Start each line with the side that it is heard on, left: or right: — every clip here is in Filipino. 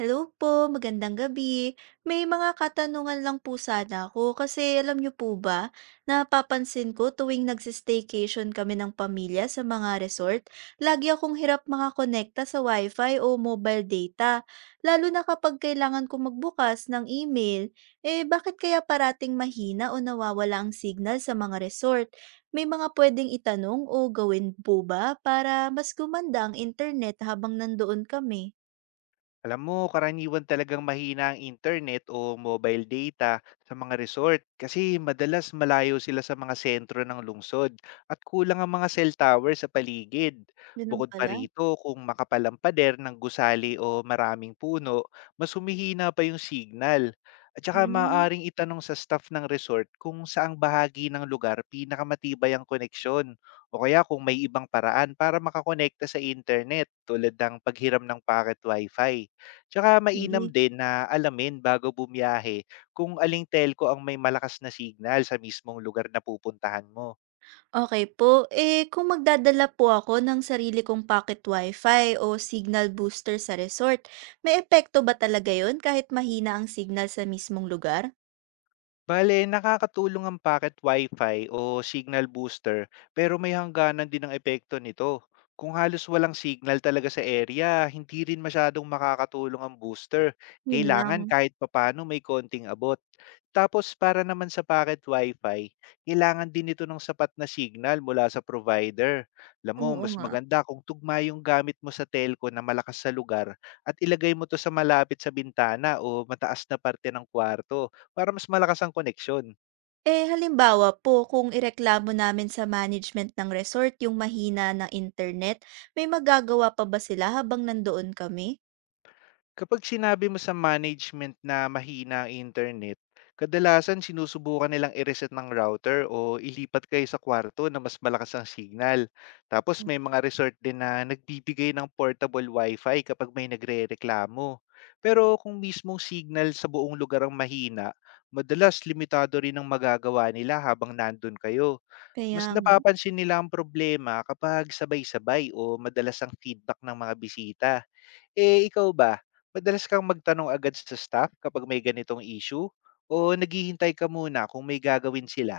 right: Hello po, magandang gabi. May mga katanungan lang po sana ako kasi alam niyo po ba, napapansin ko tuwing kami ng pamilya sa mga resort, lagi akong hirap makakonekta sa wifi o mobile data, lalo na kapag kailangan kong magbukas ng email. Eh bakit kaya parating mahina o nawawala ang signal sa mga resort? May mga pwedeng itanong o gawin po ba para mas gumanda ang internet habang nandoon kami?
left: Alam mo, karaniwan talagang mahina ang internet o mobile data sa mga resort kasi madalas malayo sila sa mga sentro ng lungsod at kulang ang mga cell tower sa paligid.
right: Ganun
left: Bukod pa
right: pala.
left: rito, kung makapalampader ng gusali o maraming puno, mas humihina pa yung signal. At saka
right: Hmm.
left: maaaring itanong sa staff ng resort kung saang bahagi ng lugar pinakamatibay ang koneksyon o kaya kung may ibang paraan para makakonekta sa internet tulad ng paghiram ng packet wifi. Tsaka mainam
right: Sige.
left: din na alamin bago bumiyahe kung aling telco ang may malakas na signal sa mismong lugar na pupuntahan mo.
right: Okey po. Eh, kung magdadala po ako ng sarili kong pocket wifi o signal booster sa resort, may epekto ba talaga yon kahit mahina ang signal sa mismong lugar?
left: Bale, nakakatulong ang packet Wi-Fi o signal booster pero may hangganan din ang epekto nito. Kung halos walang signal talaga sa area, hindi rin masyadong makakatulong ang booster.
right: 'Yun
left: Kailangan
right: lang,
left: kahit papano may konting abot. Tapos para naman sa packet Wi-Fi, kailangan din ito ng sapat na signal mula sa provider. Alam mo,
right: oo
left: mas
right: nga.
left: maganda kung tugma yung gamit mo sa telco na malakas sa lugar at ilagay mo to sa malapit sa bintana o mataas na parte ng kwarto para mas malakas ang koneksyon.
right: Eh, halimbawa po kung ireklamo namin sa management ng resort yung mahina na internet, may magagawa pa ba sila habang nandoon kami?
left: Kapag sinabi mo sa management na mahina ang internet, kadalasan sinusubukan nilang i-reset ng router o ilipat kayo sa kwarto na mas malakas ang signal. Tapos may mga resort din na nagbibigay ng portable wifi kapag may nagre-reklamo. Pero kung mismong signal sa buong lugar ang mahina, madalas limitado rin ang magagawa nila habang nandun kayo.
right: Kaya
left: Mas
right: nga.
left: napapansin nila ang problema kapag sabay-sabay o madalas ang feedback ng mga bisita. Eh, ikaw ba, madalas kang magtanong agad sa staff kapag may ganitong issue o naghihintay ka muna kung may gagawin sila?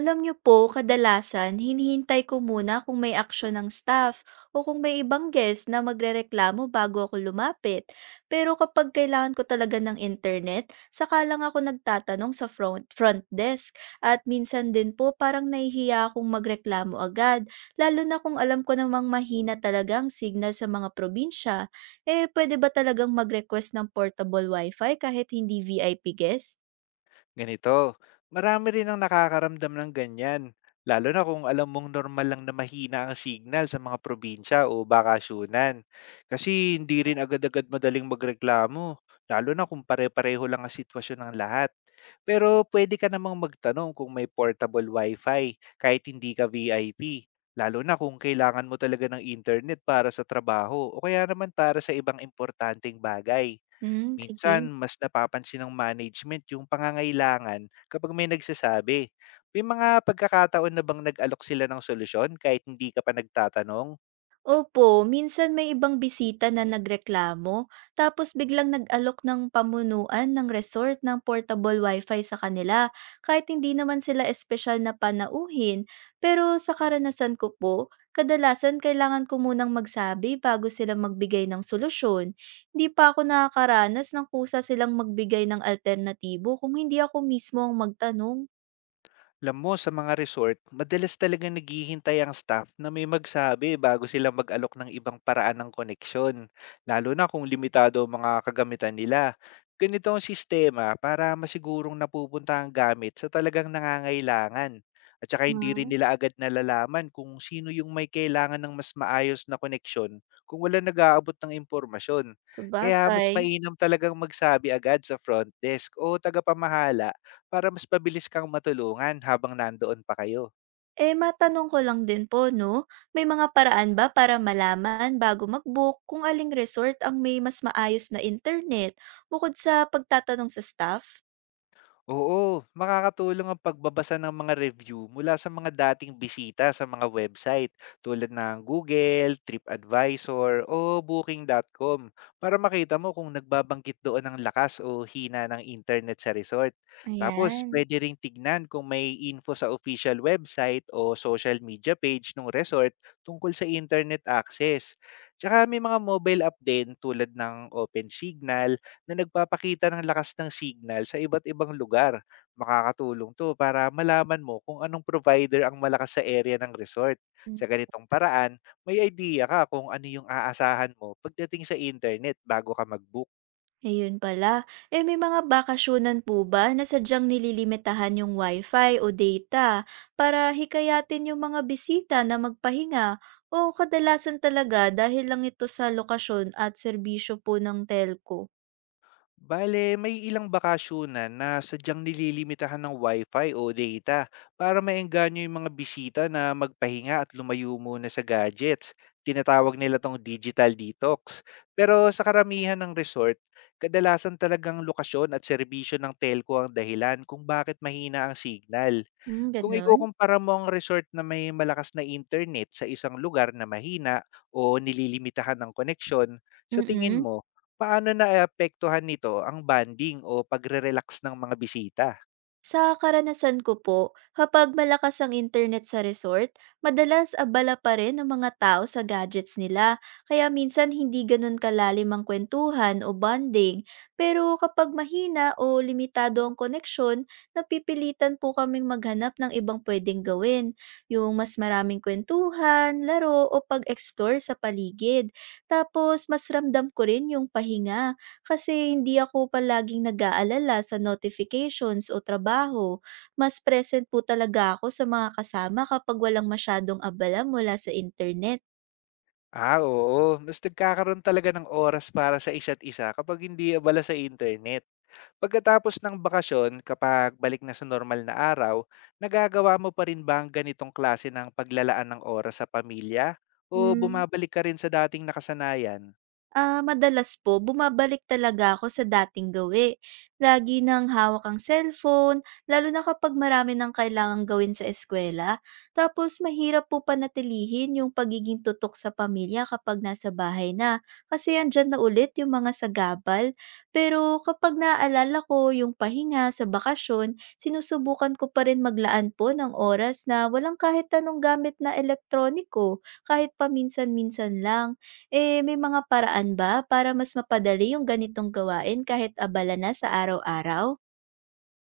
right: Alam niyo po, kadalasan hinihintay ko muna kung may aksyon ng staff o kung may ibang guest na magrereklamo bago ako lumapit. Pero kapag kailangan ko talaga ng internet, saka lang ako nagtatanong sa front desk. At minsan din po parang nahihiya akong magreklamo agad, lalo na kung alam ko namang mahina talaga ang signal sa mga probinsya. Eh, pwede ba talagang mag-request ng portable wifi kahit hindi VIP guest?
left: Ganito, marami rin ang nakakaramdam ng ganyan, lalo na kung alam mong normal lang na mahina ang signal sa mga probinsya o bakasyunan. Kasi hindi rin agad-agad madaling magreklamo, lalo na kung pare-pareho lang ang sitwasyon ng lahat. Pero pwede ka namang magtanong kung may portable wifi kahit hindi ka VIP, lalo na kung kailangan mo talaga ng internet para sa trabaho o kaya naman para sa ibang importanteng bagay.
right: Hmm.
left: Minsan
right: Sige.
left: mas napapansin ng management yung pangangailangan kapag may nagsasabi. May mga pagkakataon na bang nag-alok sila ng solusyon kahit hindi ka pa nagtatanong?
right: Opo, minsan may ibang bisita na nagreklamo tapos biglang nag-alok ng pamunuan ng resort ng portable wifi sa kanila kahit hindi naman sila espesyal na panauhin. Pero sa karanasan ko po, kadalasan kailangan ko munang magsabi bago sila magbigay ng solusyon. Hindi pa ako nakakaranas ng kusa silang magbigay ng alternatibo kung hindi ako mismo ang magtanong.
left: Alam mo sa mga resort, madalas talaga naghihintay ang staff na may magsabi bago sila mag-alok ng ibang paraan ng koneksyon, lalo na kung limitado ang mga kagamitan nila. Ganito ang sistema para masigurong napupunta ang gamit sa talagang nangangailangan. At saka hindi rin
right: Hmm.
left: nila agad nalalaman kung sino yung may kailangan ng mas maayos na koneksyon kung wala nag-aabot ng impormasyon. Kaya mas
right: Sabagay.
left: mainam talagang magsabi agad sa front desk o tagapamahala para mas mabilis kang matulungan habang nandoon pa kayo.
right: Eh, matanong ko lang din po, no? May mga paraan ba para malaman bago mag-book kung aling resort ang may mas maayos na internet bukod sa pagtatanong sa staff?
left: Oo, makakatulong ang pagbabasa ng mga review mula sa mga dating bisita sa mga website tulad ng Google, TripAdvisor o Booking.com para makita mo kung nagbabangkit doon ng lakas o hina ng internet sa resort. Tapos,
right: Ayan.
left: pwede ring tignan kung may info sa official website o social media page ng resort tungkol sa internet access. Tsaka may mga mobile app din tulad ng OpenSignal na nagpapakita ng lakas ng signal sa iba't ibang lugar. Makakatulong 'to para malaman mo kung anong provider ang malakas sa area ng resort.
right: Mm.
left: Sa ganitong paraan, may idea ka kung ano yung aasahan mo pagdating sa internet bago ka mag-book.
right: Ayun pala. Eh, may mga bakasyonan po ba na sadyang nililimitahan yung wifi o data para hikayatin yung mga bisita na magpahinga o kadalasan talaga dahil lang ito sa lokasyon at serbisyo po ng telco?
left: Bale, may ilang bakasyunan na sadyang nililimitahan ng wifi o data para maengganyo yung mga bisita na magpahinga at lumayo muna sa gadgets. Tinatawag nila tong digital detox. Pero sa karamihan ng resort, kadalasan talagang lokasyon at serbisyo ng telco ang dahilan kung bakit mahina ang signal.
right: Hmm,
left: Kung
right: ganun?
left: ikukumpara mo ang resort na may malakas na internet sa isang lugar na mahina o nililimitahan ng koneksyon, sa tingin
right: Mm.
left: mo, paano naaapektuhan nito ang banding o pagre-relax ng mga bisita?
right: Sa karanasan ko po, kapag malakas ang internet sa resort, madalas abala pa rin ang mga tao sa gadgets nila, kaya minsan hindi ganun kalalim ang kwentuhan o bonding. Pero kapag mahina o limitado ang koneksyon, napipilitan po kaming maghanap ng ibang pwedeng gawin, yung mas maraming kwentuhan, laro o pag-explore sa paligid. Tapos mas ramdam ko rin yung pahinga kasi hindi ako palaging nag-aalala sa notifications o trabaho. Mas present po talaga ako sa mga kasama kapag walang masyadong abala mula sa internet.
left: Ah, oo. Mas nagkakaroon talaga ng oras para sa isa't isa kapag hindi abala sa internet. Pagkatapos ng bakasyon, kapag balik na sa normal na araw, nagagawa mo pa rin ba ang ganitong klase ng paglalaan ng oras sa pamilya? O
right: Mm.
left: bumabalik ka rin sa dating nakasanayan?
right: Ah, madalas po bumabalik talaga ako sa dating gawi. Lagi nang hawak ang cellphone, lalo na kapag marami nang kailangang gawin sa eskwela. Tapos mahirap po panatilihin yung pagiging tutok sa pamilya kapag nasa bahay na, kasi andyan na ulit yung mga sagabal. Pero kapag naaalala ko yung pahinga sa bakasyon, sinusubukan ko pa rin maglaan po ng oras na walang kahit anong gamit na elektroniko, kahit paminsan-minsan lang. Eh, may mga paraan ba para mas mapadali yung ganitong gawain kahit abala na sa araw-araw?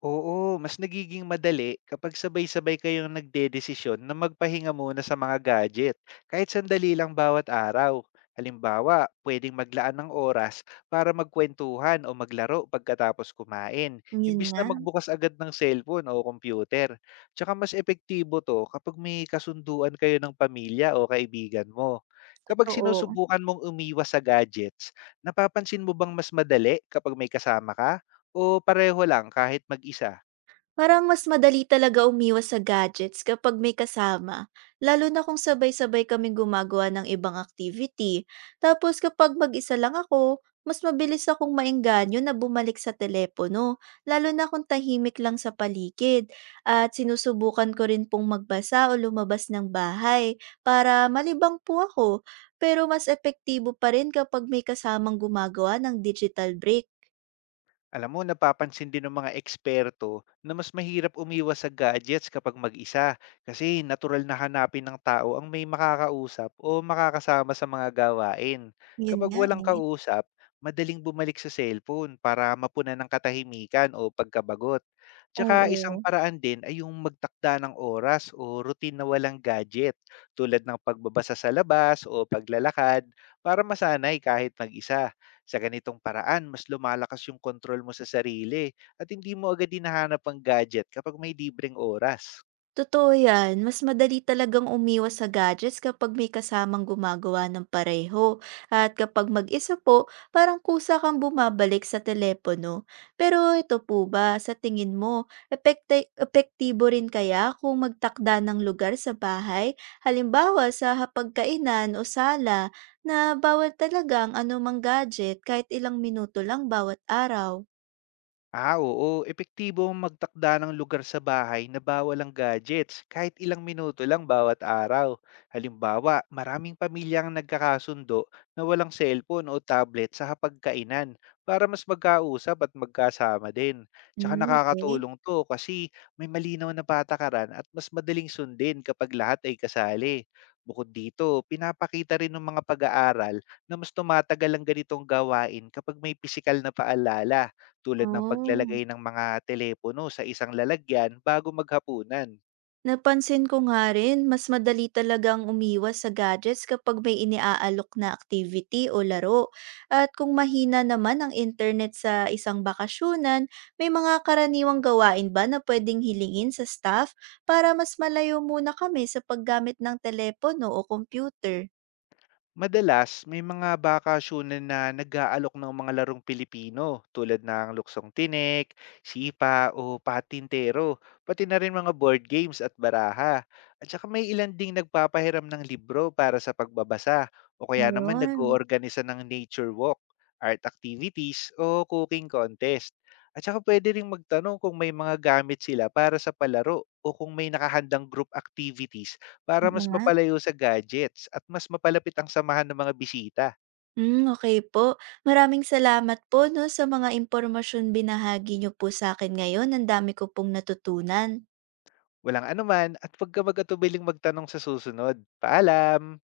left: Oo, mas nagiging madali kapag sabay-sabay kayong nagdedesisyon na magpahinga muna sa mga gadget, kahit sandali lang bawat araw. Halimbawa, pwedeng maglaan ng oras para magkwentuhan o maglaro pagkatapos kumain,
right: Yun
left: imbis
right: nga.
left: na magbukas agad ng cellphone o computer. Tsaka mas epektibo to kapag may kasunduan kayo ng pamilya o kaibigan mo. Kapag
right: Totoo.
left: sinusubukan mong umiwas sa gadgets, napapansin mo bang mas madali kapag may kasama ka? O pareho lang kahit mag-isa.
right: Parang mas madali talaga umiwas sa gadgets kapag may kasama, lalo na kung sabay-sabay kaming gumagawa ng ibang activity. Tapos kapag mag-isa lang ako, mas mabilis akong maengganyo na bumalik sa telepono, lalo na kung tahimik lang sa paligid. At sinusubukan ko rin pong magbasa o lumabas ng bahay para malibang po ako. Pero mas epektibo pa rin kapag may kasamang gumagawa ng digital break.
left: Alam mo napapansin din ng mga eksperto na mas mahirap umiwas sa gadgets kapag mag-isa kasi natural na hanapin ng tao ang may makakausap o makakasama sa mga gawain.
right: Yun
left: Kapag
right: nga
left: walang
right: eh.
left: kausap, madaling bumalik sa cellphone para mapunan ng katahimikan o pagkabagot. Tsaka isang
right: Oo.
left: paraan din ay yung magtakda ng oras o routine na walang gadget tulad ng pagbabasa sa labas o paglalakad para masanay kahit mag-isa. Sa ganitong paraan, mas lumalakas yung kontrol mo sa sarili at hindi mo agad hinahanap ang gadget kapag may libreng oras.
right: Totoo yan, mas madali talagang umiwas sa gadgets kapag may kasamang gumagawa ng pareho. At kapag mag-isa po, parang kusa kang bumabalik sa telepono. Pero ito po ba, sa tingin mo, epektibo rin kaya kung magtakda ng lugar sa bahay? Halimbawa sa hapagkainan o sala na bawal talagang ang anumang gadget kahit ilang minuto lang bawat araw.
left: Ah, oo. Epektibo ang magtakda ng lugar sa bahay na bawal ang gadgets kahit ilang minuto lang bawat araw. Halimbawa, maraming pamilya ang nagkakasundo na walang cellphone o tablet sa hapagkainan para mas magkausap at magkasama din. Tsaka
right: Mm, okay.
left: nakakatulong to kasi may malinaw na patakaran at mas madaling sundin kapag lahat ay kasali. Bukod dito, pinapakita rin ng mga pag-aaral na mas tumatagal ang ganitong gawain kapag may pisikal na paalala tulad ng
right: Oh,
left: paglalagay ng mga telepono sa isang lalagyan bago maghapunan.
right: napansin ko nga rin, mas madali talagang umiwas sa gadgets kapag may iniaalok na activity o laro. At kung mahina naman ang internet sa isang bakasyonan, may mga karaniwang gawain ba na pwedeng hilingin sa staff para mas malayo muna kami sa paggamit ng telepono o computer?
left: Madalas, may mga bakasyonan na nag-aalok ng mga larong Pilipino tulad ng luksong tinik, sipa o patintero, pati na rin mga board games at baraha. At saka may ilan ding nagpapahiram ng libro para sa pagbabasa o kaya naman
right: Yun.
left: nag-oorganisa ng nature walk, art activities o cooking contest. At saka pwede rin magtanong kung may mga gamit sila para sa palaro o kung may nakahandang group activities para
right: Oo
left: mas
right: nga.
left: mapalayo sa gadgets at mas mapalapit ang samahan ng mga bisita.
right: Mm, okay po. Maraming salamat po no, sa mga impormasyon binahagi niyo po sa akin ngayon. Ang dami ko pong natutunan.
left: Walang anuman at huwag ka magatubiling magtanong sa susunod. Paalam!